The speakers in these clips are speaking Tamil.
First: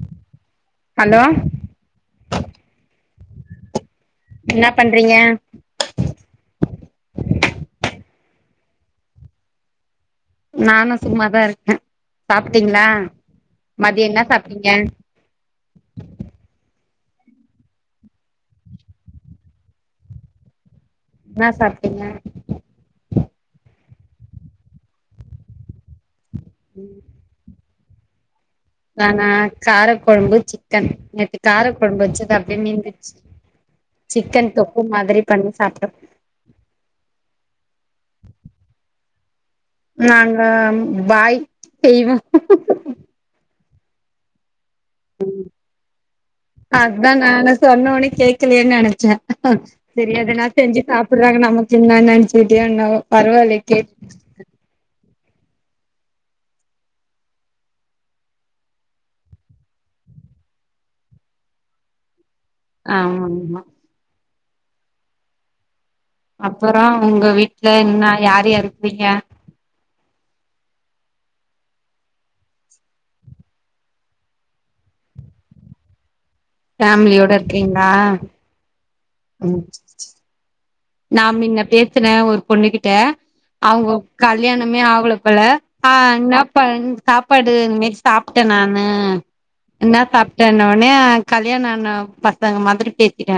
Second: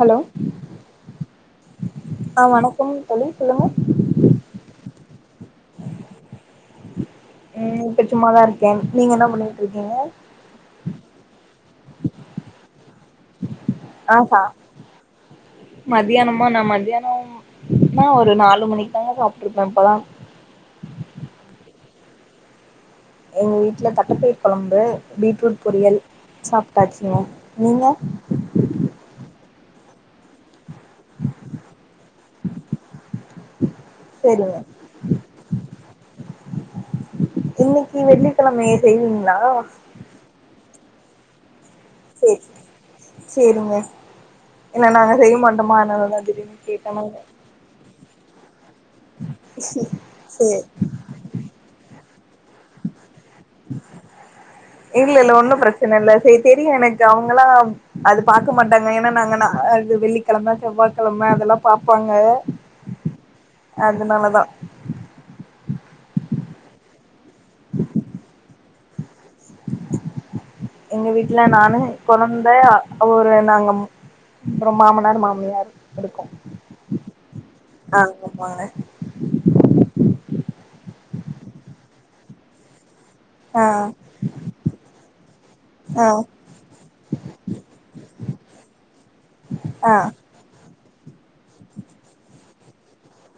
ஹலோ ஹலோ ஆ வணக்கம் தோழி சொல்லுங்க என்ன பண்றீங்க ம் இப்போ சும்மாதா இருக்கேன் நீங்க என்ன பண்ணிட்டு இருக்கீங்க நானும் சும்மாதா இருக்கே சாப்ட்டீங்களா மதிய என்ன சாப்ட்டீங்க மதியானமா நம நா ஒரு நாலு மணிக்கு தாங்க சாப்ட்டு இருப்பே இப்பதா என்னா சாப்ட்டீங்க எங்க வீட்ல தட்டபயறு குழம்பு பீட்ரூட் பொரியல் சாப்ட்டாச்சுங்க நீங்க காரக்குழம்பு சிக்கன் நேத்து காரக்குழம்பு வச்சுது அப்டியே மீந்துச்சு சிக்கன் சேரிங்க தொக்கு மாதிரி பண்ணி சாப்ட்டோ இன்னைக்கி வெள்ளிக்கிழமையே செய்வீங்களா நாங்க பாய் செய்வ சேரி சேரிங்க இல்ல நாங்க செய்ய மாட்டோமா அதனாலதா திடீர்னு கே அதான் நான் சொன்னோன்னே கேக்லேன்னு நினைச்சே நானு சரி எதனா சேரி செஞ்சு சாப்டுறாங்க நமக் கு என்ன நெனச்சுகிட்டயே என்னவோ பரவாயில்லையே கேட் இல்ல இல்ல ஒன்னும் பிரச்சனை இல்லை சரி தெரியு எனக்கு அவங்களாம் அது பார்க்க மாட்டாங்க ஏன நாங்க வெள்ளிக்கிழம செவ்வாய்கிழம அதெல்லா பார்ப்பாங்க ஆமா ஆமா அப்புற உங்க வீட்ல என்னா யார் யார் இருக்கீங்க [inaudible] எங்க வீட்ல நானு குழந்த அவரு நாங்க அப்புறம் மாமனார் மாமியார் இருக்கோ ஃபேமிலியோட இருக்கீங்களா ஆமாங்க நான் மின்ன பேசினே ஒரு பொண்ணு கிட்ட ஆ அவங்க கல்யாணமே ஆவல போல ஆ என்ன பா சாப்பாடு [unintelligible] சாப் சாப்ட்டே நானு ஆ என்ன சாப்ட்டே உனே கல்யாண ஆன பசங்க மாரி பேசிட்டே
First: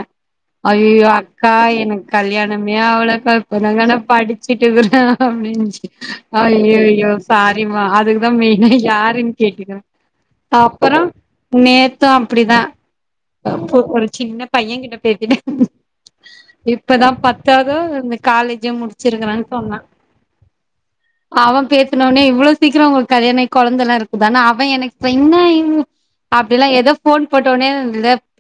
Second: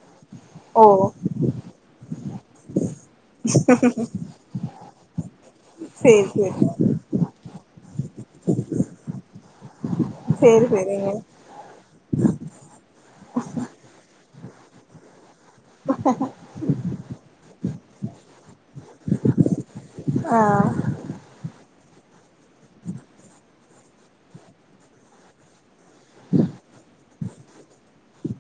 ஓ ஐய்யயோ அக்கா எனக் கல்யாணமே ஆவல க்கா இப்பதா நா படிச்சிட்டு இருக்ற அப்டினுச்சு சேரி சேரி அய்யய்யோ சாரிமா அதுக்குதா மெயினா யாருன்னு கேட்டுக்ற சேரி அப்புற சேரிங்க நேத்து அப்டிதா ஒரு சின்ன பையங்கிட்ட பேசிட்ட இப்பதா பத்தாதோ இந்த காலேஜோ முடிச்சிருக்கறான்னு சொன்னா ஆ அவ பேசனொன்னே இவ்ளோ சீக்கிரம் உங்களுக் கல்யாண ஆயி கொழந்தல்லா இருக்குதானா அவன் எனக்கு என்னா இவ் அப்டில்லா எதோ போன் போட்டோன்னே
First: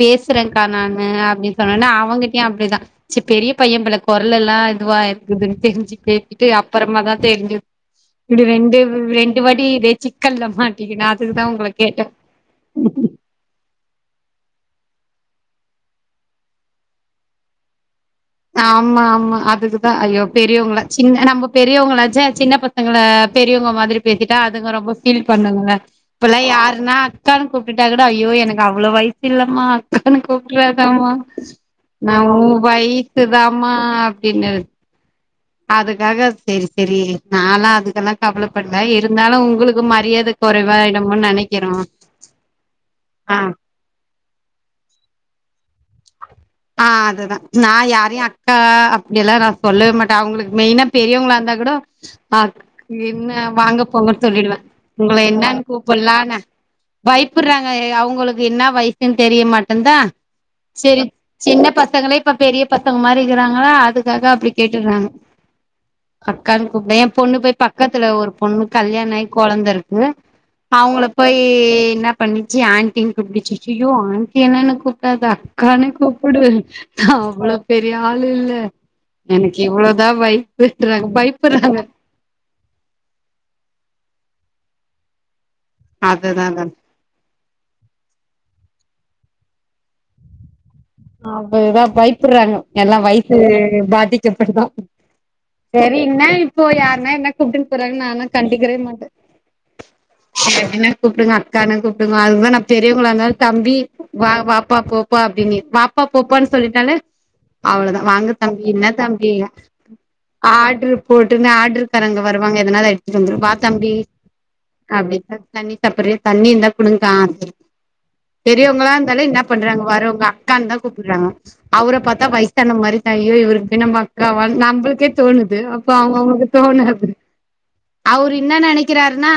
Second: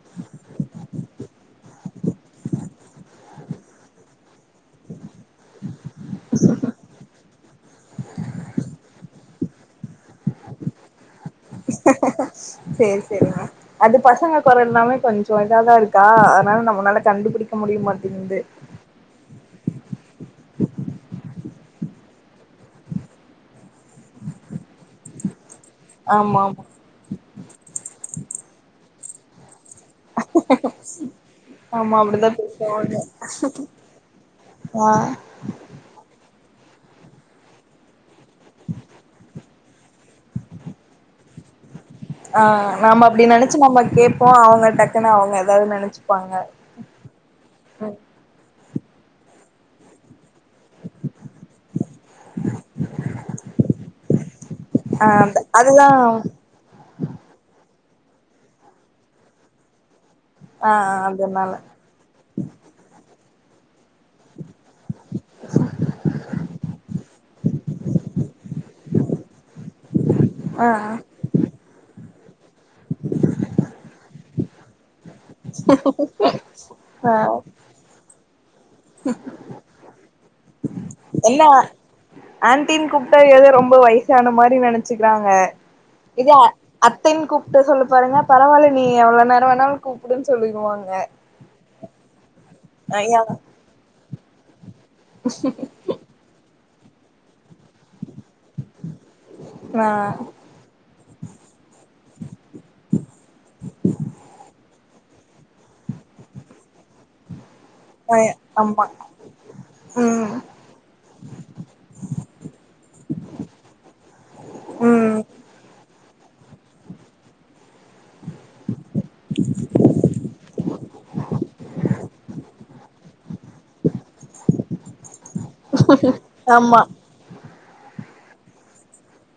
பேசுறேன்க்கா நானு அப்டின்னு சொன்னொன்ன அவங்கிட்டயும் அப்டிதா ச பெரிய பையன் போல குரல்லலா இதுவா க்குதுன்னு தெரிஞ்சு கேட்டுட்டு அப்புறமா தான் தெரிஞ்சுது இப்டி ரெண்டு ரெண் டுவாட்டி இதே சிக்கல்ல மாட்டிகினா சேர் செரிங்க அது பசங்க குரல்னாவே கொஞ்சம் இதா தா இருக்கா அதனால நம்மளால கண்டுபிடிக்க முடியமாட் ஆமா ஆமா அதுக்குதான் ஐயோ பெரியவங்களா சின்ன நம்மப் பெரியவங்களாச்சே சின்ன பசங்கள பெரியவங்க மாதிரி பேசிட்டா அதுங்க ரொம்ப ஃபீல் பண்ணுங்க இப்பல்லா ஆமா ஆமா யாருன்னா அக்கான்னு கூப்டுட்டாக்கூட ஐயோ எனக்கு அவ்ளோ வயசு இல்லமா அக்கானு கூப்டுராதமா ஆமா நா அப்டிதா உ பேசுவாங்க வய்ஸ் க்குதாமா அப்டின்னுரத் ஆ அதுக்காக செரி செ ரி நாலா அதுக்கல்லா கவலை படல இருந்தாலு உங்ளுக்கு மரியாத குறைவாயிடுமோனு நெனைக்கிறோ ஆஹ் நாம அப்டி ஆ நினைச்சு நம்ம கேப்போம் அவங்க டக்குன்னு அவங்க ஏதாவது நெனைச்சு ஆஹ் அதுதா நா யாரையும் அக்கா அப்டியெல்லா நா சொல்லவே மாட்டே அவ்ங்ளுக் அவங்களுக்கு மெயினா பெரியவங்களா இருந்தா கூட அ என்ன வாங்க போங்கனு சொல்லிடுவ ஆ உங்கள என்ன அதுதா பைப்புறாங்க அவுங்களுக்கு என்ன வயசுன்னு தெரிய மாட்டன்தா ஆ ஆ அப்டொன்னு சின்ன பசங்களே இப்ப பெரிய பசங்க மாரி கிறாங்களா அதுக்காக அப்டி கேட்டுறாங்க கட் கான்னு கூப்பிடு என் பொண்ணு போய் பக்கத்துல ஒரு பொண்ணு கல்யாண ஆயி கொழந்த இருக்கு ஆ அவங்கள போய் ன்னா பண்ணிச்சு ஆன்டின்னு கூப்பிடிச்சு சுய்யய்யோ ஆன்டின்னு என்ன கூப் டாதா அக்கானே கூப்புடு நா ஆ அவ்ளோ பெரிய ஆள் இல்லா எனக்கு இவ்ளோதா வய்சு இல்ல ஆண்டினு கூப்ட ஏதோ ரொம்ப வயசான மாரி நெனைச்சுக்கிறாங்க இத அதுதா அதா அத்தைன்னு கூப்பிட்டு சொல்லு பாருங்க பரவில்லா நீ எவ்ளோனா னாலு கூப்டுன்னு சொல்லிக்வாங்க அவ்ளதா பயப்படுறாங்க எல்லாம் ஐயா வைய்சு பாதிக்கப்படுதா சரி ன்ன இப்போ யார்னா என்ன கூப்டுன்னு போறாங்க நானு கண்டிக்கிறவே மாட்ட ஆ நீ எப்டினா கூப்பிடுங்க அக்கானு கூப்பிடுங்க அதுதா நா பெரியவங்கள இருந்தாலும் தம்பி வாப்பா போப்பா அப்டின்னி வாப் பா போப்பான்னு சொல்லிட்டாலே அவ்ளதா ஆ வாங்க தம்பி ஆமா ன்ன தம்பி ம் ஆட்ருப் போட்டுருனு ஆர்டருக்காரங்க வருவாங்க எதனால எடுத்துட்டு வந்திரு வா தம்பி ம் அப்டின்றத் தண்ணி சாப்புற்றியா தண்ணி இருந்தா குடுங்கா பெரியவங்களா இருந்தாலு ன்னாப் பண்றாங்க வரவங்க அக்கான்னுதா கூப்புறாங்க அவர பாத்தா வயசான மாரி ஐய்யய்யோ இவ்ருக்கு போய் நம்ப அக்காவா நம்மளுக்கே தோணுது து அப்போ அவ்ங்கவ்ங்ளுக்கு ஆமா தோனாது அவரு ன்ன நெனைக்கிறாருன்னா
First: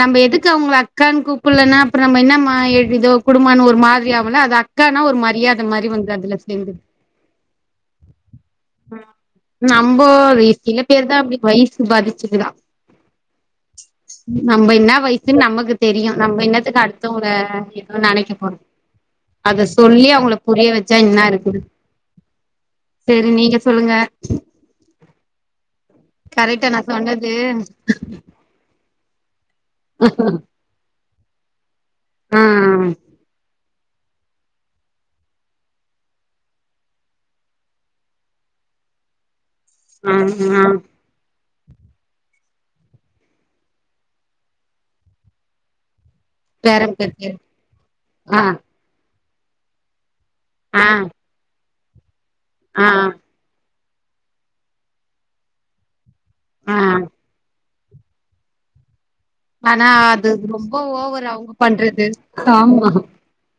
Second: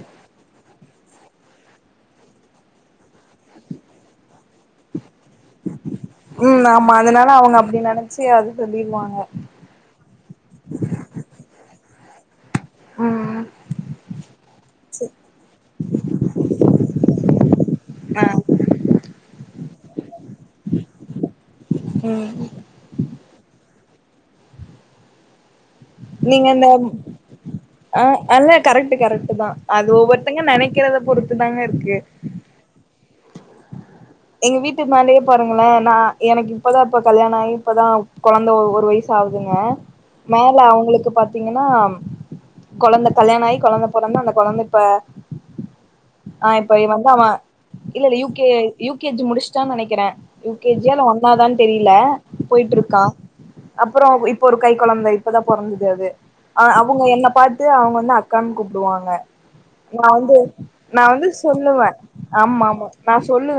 நம்ம எதுக்கு அவுங்கள அக்கான்னு கூப்பிலன்னா அப்புறம் நம்ம என்ன எதோ குடும்பமான்னு ஒரு மாதிரி ஆவுலா அது அக் கான ஒரு மாரி மரியாத வந்து அதுல உம் சேந்துது ஆமா அதனால அவங்க அப்டி நினைச்சு அது சொல்லிருவாங்க நம்போ வி சில பேருதான் அப்டி வயசு பாதி ம் நம்ப ன்னா சரி வயசுன்னு நமக்கு தெரியும் நம்ம என்னத்துக்கு அடுத்தவாங்கள எதுவும் ஆ நெனைக்க போறோம் அதஸ் சொல்லி அவ்ங்கள புரிய வச்சா ன்னாயிருக்குது ம் சரி நீங்க சொல்லுங்க நீங்க இந்த கரெக்டா நா ம் சொன்னது அ அல்ல கரெக்ட்டு கரெக்ட்டுதா அது ஒவ்வொருத்தங்க நெனைக்கிறத பொறுத்து தாங்க இருக்கு அ ஆ எங்க வீட்டு மாடிய பாருங்கள நா எனக்கிப்பதா இப்ப கல்யாணாயி இப்பதா கொழந்த ஒ ஒரு வயசாவு துங்க ஆ மேல ஆ ஆ அவுங்களுக்கு பாத் தீங்கன்னா கொழந்த கல்யாணாயி கொழந்த பொறந்து அந்த கொழந்த இப்ப ஆ இப்ப பேரம் இவந்து அவ பேத்தி இல்ல இல்ல யூ ஆ கே யூ கே ஜி முடிஷ்ட்டான் நெனக்கிற யு கே ஜி ஆ யா இல்ல ஒண்ணாவ்தான் தெரியில ஆ போயிட்ருக்கா அப்பறோ இப்ப ஒரு கைக் கொழந்த இப்பதா பொறந்துது அது அ ஆ அவுங்க என்ன பா து அவுங்க வந்து அக்கான் கூப்டுவாங்க ஆனா நா அது வந்து ரொம்ப நா ஓவர் வந்து அவங்க சொல்லுவ பண்றது ஆமா ஆமா நா சொல்லுவ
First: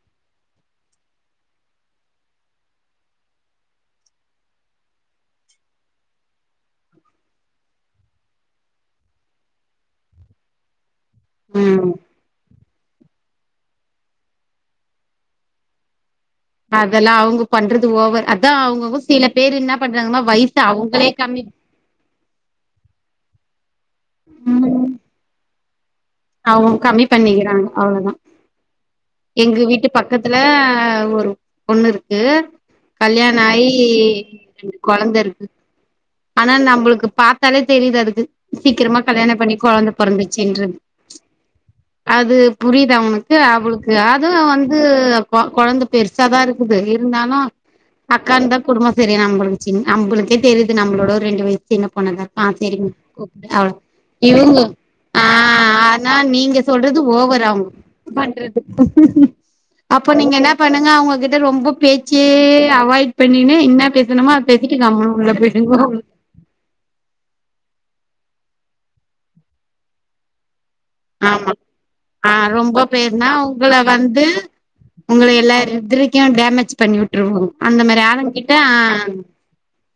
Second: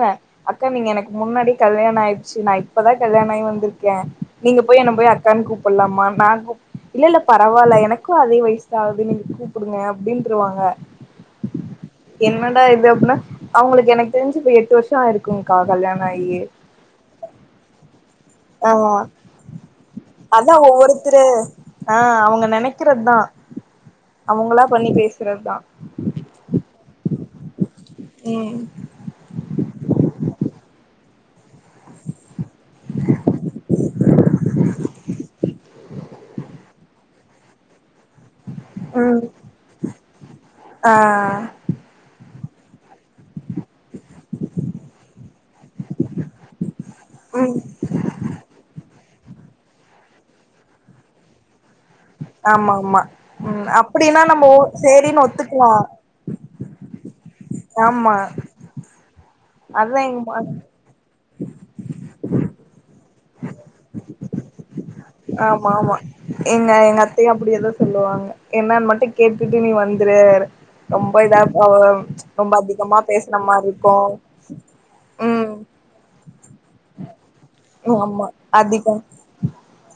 அக்கா நீங்க எனக்கு முன்னாடி கல்யாண ஆயிர்ச்சு நா இப்பதா கல்யாணாயி வந்துர்க்கே நீங்க போய் என்ன போய் அக் கான் கூப்பல்லாமா நா கூப் இல்ல இல்ல பரவால்ல எனக்கு அதே வயஸ்தா ஆவ்து நீங்க கூப்புடுங்க அப்டின்ருவாங்க ம் த இது எப்புனா அவுங்களுக்கு எனக்கு தெரிஞ்சி இப்ப எட்டு வர்ஷோ ஆயிருக்குங்க்கா கல்யாணொ ஆயி அதெல்லா அவுங்க பண்றது ஓவர் அதா ஆ அவுங்கவ்ங்க சில பேரு இன்னா பண்றாங்கமா அதா வைச அவ்ங்களே ஒவ்வொருத்தரு கம்மி ஆ அவுங்க நெனக்கிறத்தா அவுங்களா பண்ணி பேசுறத்தா அவுங் கம்மி பண்ணிக்கிறாங்க அவ்ளோதா ம் எங்க வீட்டுப் பக்கத்துல ஒரு பொண்ணு இருக்கு கல்யாண ஆயி ரெண்டு கொழந்தருக்கு ஆனா நம்ப்ளுக்கு பாத்தாலே தெரிது அது து சீக்கிரமா ம் கல்யாணப் பண்ணி கொழந்த பொறந்துர்ச்சின்றது ஆ அது புரியிதா உங் கு அவளுக்கு அதுவு வந்து கொ கொழந்த பெருசாதா இருக்குது இருந்தாலு ம் அக்கான்தா [unintelligible] நம்பளுச்சி நம்பளுக்கே தெரிது நம்பளோட ஒரு ரெண்டு வை சின்ன பொண்ணுதா ஆ ஆமா சேரி உ ஆமா ம் அவ்ள அப்டின்னா நம்ம ஓ இவுங்க சேரின்னு ஆ ஒத்துக்கலா ஆனா நீங்க சொல்றது ஓவரா ஆமா பண்றது அதா அப்ப எங்க நீங்க மா என்ன பண்ணுங்க அவ்ங்கக்கிட்ட ரொம்ப பேச்சே அவாய்ட் பண்ணினு இன்னா பேசணுமோ அ [unintelligible] உள்ள போய் ஆமா ஆமா எங்க எங்க அத்தையு அப்டியேதா சொல்லுவாங்க என்னான் மட்டு கேட்டுட்டு நீ வந்த்ரு ரொம்ப இதா ஆமா அ ஆ ரொம்ப அதிகமா பேசுனா பேஸ்ன உங்கள மாற்ருருக்கு வந்து உங்கள எல்லாரு த்ர்க்யு டேமேஜ் பண்ணி விட்ருவாங் அந்த மாரி ஆமா ஆளுங்க்கிட்ட ஆ அதிகோ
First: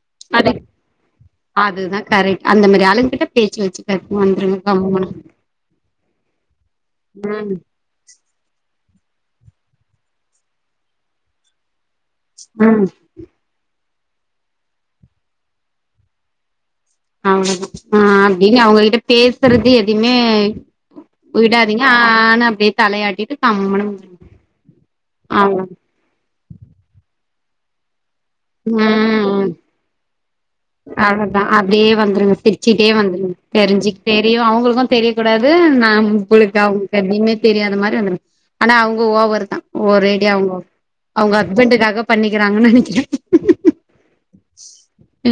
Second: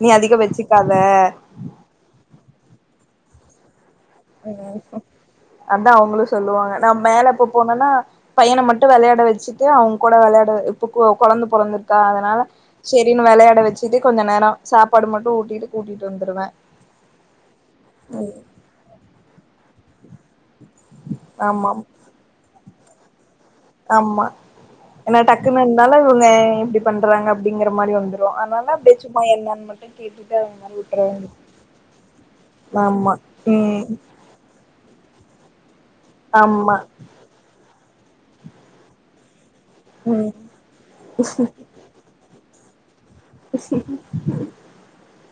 நீ அதிகொ வெச்சிக்காத அதுதா கரெக்ட் அந்த மாரி ஆளுங்க்கிட்ட பேச்சி வெச்சிக் ம் அதா அவுங்களு சொல்லுவாங்க நா மேல இப்பப் ம் போனன்னா பையன மட்டு வெளையாட வெச்சிட்டு அவுங்க்கூட வெளையாட இப்ப கொ கொழந்த பொறந்துர் க்கா அதனால ம் சேரினு வெளையாட வெச்சிட்டு கொஞ்ச நேரொ சாப்பாடு மட்டு ஊட்டிட்டு கூட்டிட்டு வந்துருவ அவ்ளதா ஆ அப்டின்னு அவுங்கக்கிட்ட பேசறதே எதை யுமே ஆமா விடாதீங்க ஆ ஆ ஆனு அப்டே தலயாட்டிட்டு ஆமா ஏனா டக்குன்னு அவ்ளோதா இந்தாலு இவுங்க இப்டி பண்றாங்க அப்டிங்கிற மாரி வந்து ரு அனால பேச்சு போ என்னான் மட்டு கேட்டுட் அஹ தா அப்டியே வந்துருங் சிரிச்சிட்டே ஆமா வந்துருங்க தெரிஞ்சி ம் தெரியு அவுங்களுக்கு தெரியக் கூடாது நாம்பளுக்க ஆமா அவுங்க எதைமே தெரியாத மார் ட்டு வந்துருங் ஆனா அவ்ங்க ஓவர் தா ம் ஒரேடியா அவ்ங்கொ அவ்ங்க ஹஸ்பண்டுக்காக பண்ணி க்கிறாங்கன் நெனக்கிற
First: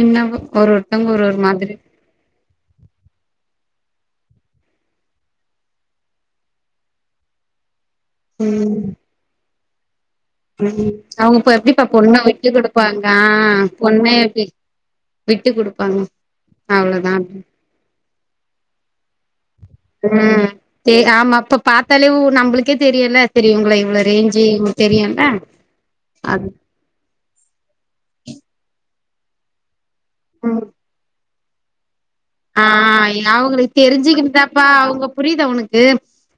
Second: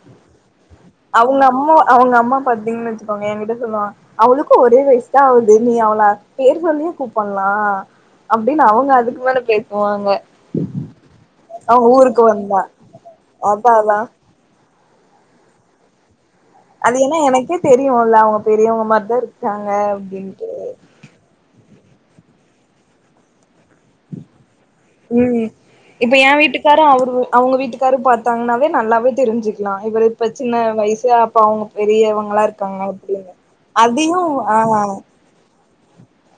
என்னவோ ஒரு ஒருத்தவங்க ஒரு ஒரு அவ்ங்க மாதிரி அம்மா அவ்ங்க அம்மா பாத்தீங்கன்னு வச்சக்கோங்க என் கிட்ட சொல்வாங் அவளுக்கும் ஒரே வயஸ்தா ஆகுது நீ அவள பேர் சொல்லியே கூப்பல்லா அப்டின்னு அவுங்க அதுக்கு மேல பேசுவாங்க உம் அவுங்க இப்ப எப்டிப்பா அவங்க பொண்ண ஊருக்கு விட்டு வந்தா குடுப்பாங்க அதா அதா பொண்ண எப்டி விட்டு குடுப்பாங்க அது அவ்ளோதா என்னா எனக்கே தெரியுல்ல அவங்க பெரியவங்க மாரிதா இருக்கு உம் ஆமா அப்ப பாத்தாலே உ நம்மளுக்கே தெரியுல இவ்ங்கள இவ்ளோ ரேஞ்சு உங்ளுக் தெரியுல்ல ம் இப்ப என் அது வீட்டுக்காரு அவரு அவங்க வீட்டுக்காரு பாத்தாங்கன்னாவே நல்லாவே தெரிஞ்சுக்கலா இவரு இப்ப சின்ன வயசு அப்ப அவங்க பெரியவங்க ஆஹ் அவுங்களுக்கு ஆ தெரிஞ்சுகின்னுதாப்பா அவங்க புரியுதா உனக்கு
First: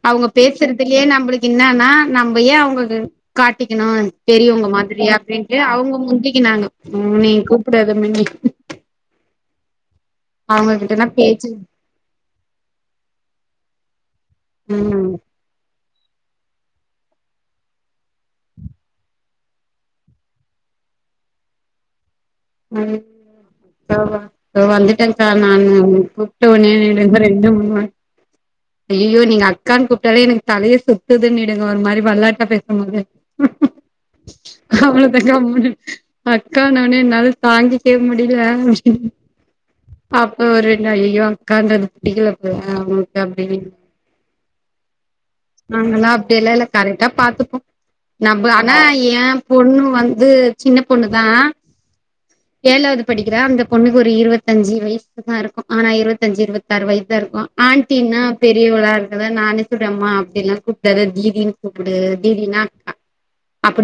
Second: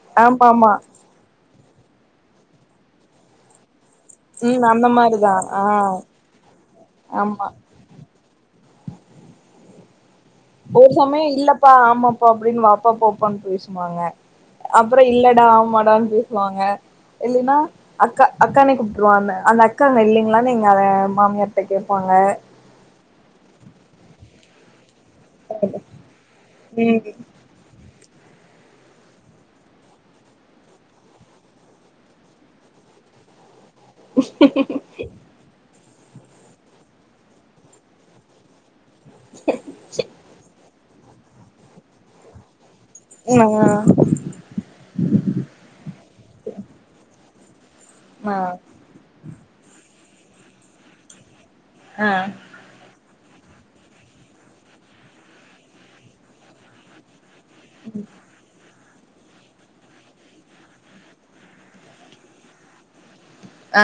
அவங்க ஆமா ஆமா பேசுறதுலயே நம்மளுக்கு ன்னான்னா நம்ப யே அவங்க காட்டி ணும் ம் பெரியவங்க அந்த மாதிரி மாரிதா அப்டின்ட்டு ஆ அவங்க முந்திக்கினாங்க உ நீ ஆமா கூப்பிடாத மின்யே ஒரு அவங்ககிட்டனா சமயம் பேச்சு இல்லப்பா ஆமாப்பா அப்டின்னு வாப்பா போப்பான்னு பேசுவாங்க அப்புறோ ம் இல்லடா ஆமாடான்னு பேசுவாங்க இல்லைன்னா அக்கா அக்கானே கூப்பிருவான்ன அந்த அக்கா அங்க இல்லிங்களான்னு எங்க மாமியார்ட்ட கேப்பாங்க உம் [unintelligible] தோ வந்துட்ட தா கூப்ட்ட உட்னே டு ம் இங்பாரு ரெண்டு மூணு ஐய்யய்யோ நீங்க அக்கான்னு கூப்பிட்டாலே எனக்கு தலையே சுத்துதுன்னிடுங்க ஒரு மாரி வெளாட்டா பேசும்போதே அவ்ளோதாங்க முடி அக்கான்ன வொன்னே என்னால தாங்கிக்கவே முடில ம் பாப்போ ஒர் ரெண்டு நா ஐய்யய்யோ அக்கான்றது புடிக்கல போல ஆ அவ்ங்ளுக் அப்டின்னு நாங்கல்லா அப்டியெல்லா இல்ல கரெக்டா பாத்துப்போம் நம்ம ஆனா ஏன் பொண்ணு வந் து சின்ன பொண்ணு தா ஆ ஆ ஏழாவது படிக்கிறா அந்த பொண்ணுக்கு ஒரு இருவத்தஞ்சு வயசு தா இருக்கும் ஆனா இருவத்தஞ்சு இருவத்தாறு வயசு தா இருக்கும் ஆன்டின்னா பெரியவளா கூப்டாத நானே சொல்ருவே அம்மா அப்டியெல்லா கூப்பிட்டாத தீதின்னு கூப்பிடு தீதினா அக்கா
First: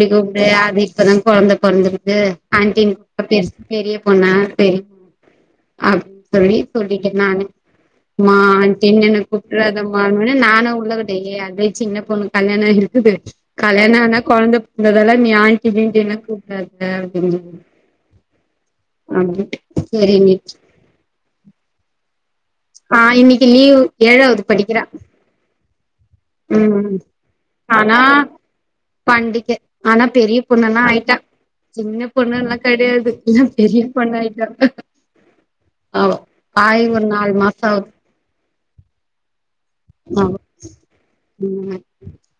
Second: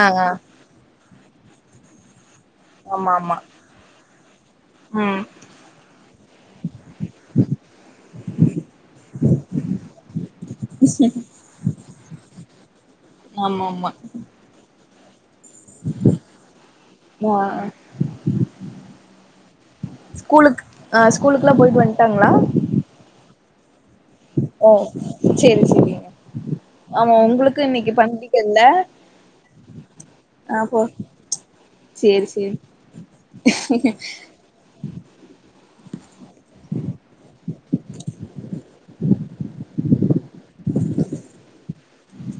ஆ ஆ கூப்பிடு அது இப்பதா கொழந்த பொறந்திருக்கு ஆன்டி ஆமா ஆமா பெருசு பெரிய பொண்ணா தெரியும் ம் அப்டின்னு சொல்லி சொல்லிடே நானு மா ஆன்டின்னு என்ன கூப்பட்டிறதாமானொன்னே நானும் உள்ள கூட்டு ஏ அதே சின்ன பொண்ணு கல்யாண ஆயிருக் குது ஆமா ஆமா கல்யாணோ ஆனா கொழந்தப் ன்றதால்லா நீ ஆண்டி கீண்டின்னு கூப்ட்ராத அப்டின்னு ஆ சொல்லிந்த அப்டின்டு ஸ்கூலுக்கு அஹ் ஸ்கூலுக்குல்லா போயிட்டு வந்துட்டாங்களா ஆஹ் இன்னிக்கு லீவ் ஏழாவது ஓ படிக்கிற சேரி சேரிங்க ஆமா உங்களுக்கு இன்னிக்கு ஆனா பண்டிக்கல்ல பண்டிக ஆனா பெரிய பொண்ணல்லா ஆயிட்டா சின்ன சேரி பொண்ணல்லா சேரி கெடையாது எல்லா பெரிய பொண்ணாயிட்டா அவ அவோ ஆயி ஒரு நாள் மாசோ ஆவுது ஆமா ம்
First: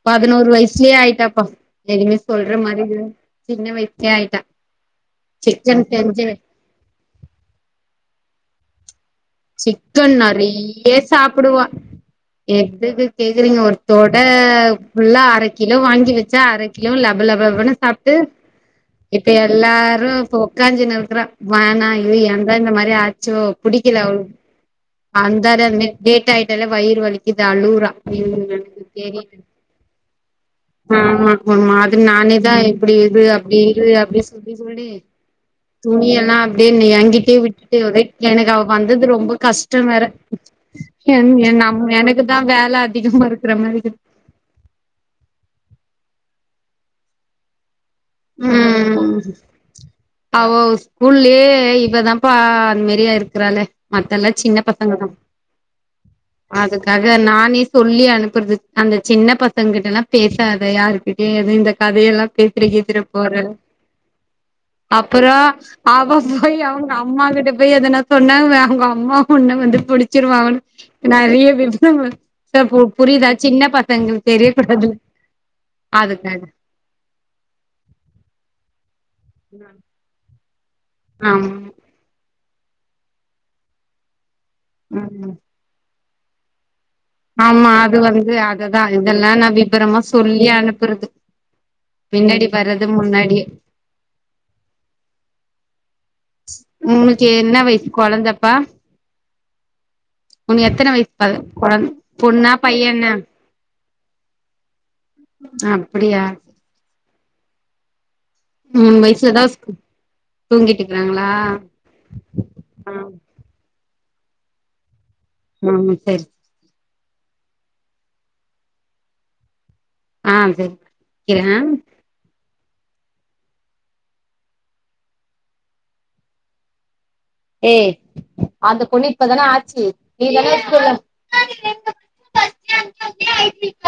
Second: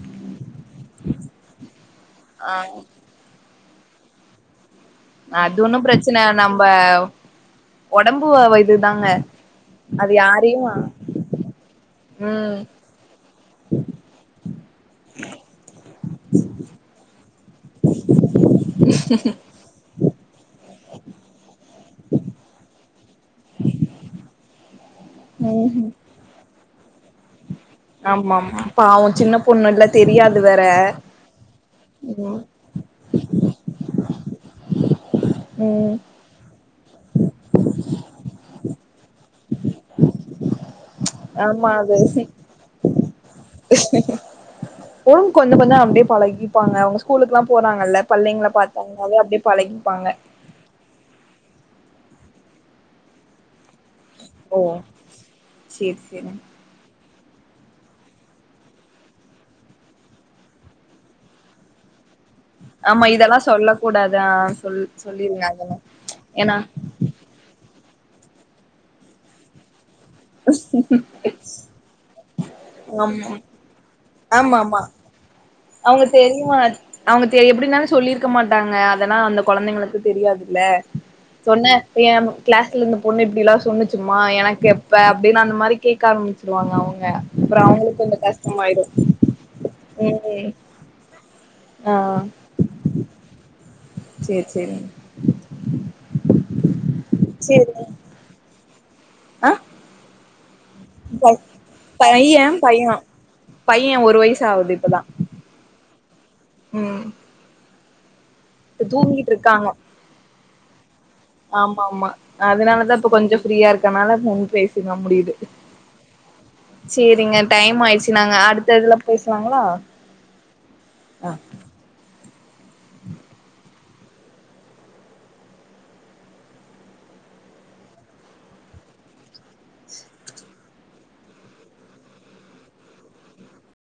பதினோரு வயஸ்லயே ஆயிட்டாப்பா எதுமே ஆ சொல்ற மாரி இல்ல சின்ன வயஸ்லே ஆயிட்டா அது சிக்கன் ஒன்னும் பிரச்சனை செஞ்சு நம்ம உடம்பு வ இதுதாங்க அது சிக்கன் யாரையு நெறைய சாப்புடுவா ம் எதுக்கு கேக்குறீங்க ஒருத்தொட புல்லா அரை கிலோ வாங்கி வச்சா அரை கிலோ லபலப லபன்னு சாப்ட்டு இப்ப எல்லாரு ப்ப உக்காஞ்சி இருக்குறா வானா ஐயோ ஏந்தா இந்த மாரி ஆச் சோ புடிக்கலா அவளுக் அந்தால ம்ஹும் டேட் ஆய்ட்டாலே வயிறு வலிக்குத் த அழுவுற [unintelligible] ஆமா ஆமா எனக்குத் பாவோ சின்ன தெரிய்து பொண்ணுல்ல தெரியாது வேற ஆமா ஒருமாதிரி நானே ம் தா இப்டி இரு அப்டி இரு அப்டி சொல்லி சொல்லி ம் துணியெல்லா அப்டியே யென்கிட்டய விட்டுட்டு ஒரே எனக்கு அவ பண்றது ரொம்ப [unintelligible] வேற என் ஆமா எநம் அது எனக்குதா வேல அதிகமா இருக்குற மாரி ம் கொஞ்ச கொஞ்ச அப்டியே பழகிப்பாங்க அவங்க ஸ்கூலுக்குல்லா போறாங்கல்ல பள்ளைங்கள பாத்தாங்கனாவே ம் அப்டியே பழகிப்பாங்க அவொ ஸ்கூல்லே இவதான்ப்பா அண்மேரியா இருக்குறாலே மத்தெல்லா ஓ சின்ன பசங்க தா சேரி சேரி அதுக்காக நானே சொல்லி அனுப்புறது அந்த சின்ன பசங்கிட்டலா பேசாத யாருக்கிட்டயு எதையு இந்த கதே எல்லா பேசிட கிசிட ஆமா போற இதெல்லா சொல்ல கூடாது ஆ சொல் அப்புரோ சொல்லிருங்க அதெல்லா அவ ஏன்னா போயி அவங்க அம்மா கிட்ட போயி எதனா சொன்னாங் அவங்க அம்மா உண்ண வந்து புடிச் ச்சிருவான் நறைய ச பு புரிதா ஆமா சின்ன பசங்கள் தெரிய ஆமா ஆமா கூடாது அவங்க அதுக்காக தெரியுமா அவங்க எப்டினாலு சொல்லிருக்க மாட்டாங்க அதெல்லா அந்த கொழந்தைங்களுக்கு தெரியாது லே ஆமா சொன்னே என் கிளாஸ்ல இருந்த பொண்ணு இப்டிலா சொன்னுச்சுமா எனக் யெப்ப ம் அப்டின்னு அந்த மாரி கேட்க ஆரம்பிச்சிருவாங்க அவங்க அப்றோ ஆமா அது அவங்களுக்கு கொஞ்சோ வந்து அததா கஷ்டமாயிடு இதெல்லா நம்பி விபரமா சொல்லி ய ம் அனுப்புறது ஆ பின்னாடி வரது முன்னாடியே சேர்ச்சேரிங்க உங்ளுக்கு என்ன வயசு கொழந்தப்பா ஆ உனகு எத்தன வயசு பா பை கொழந் பைய பொண்ணா பைய பைய்யன பைய ஒரு வய்சு ஆவுது இப்பதா அப்டியா ம் இப்ப ம் [unintelligible] வய்சு லா தூங்கிட்டு தா தூங்கிட்டீ ஆம்மா ஆமா ஆ அதனாலதா இப்ப கொஞ்ச ஃப்ரீயா இருக்கனால [unintelligible] முடியுது ஆ சரி சேரிங்க டைம் ஆயிடுச்சு நாங்க அடுத்த இதுல பேசலாங்களா ஆ சரிங் ஆ வக்கிறே ஏ அந்த கொன்னு ப்பதானே ஆச்சு நீ [unintelligible] [inaudible]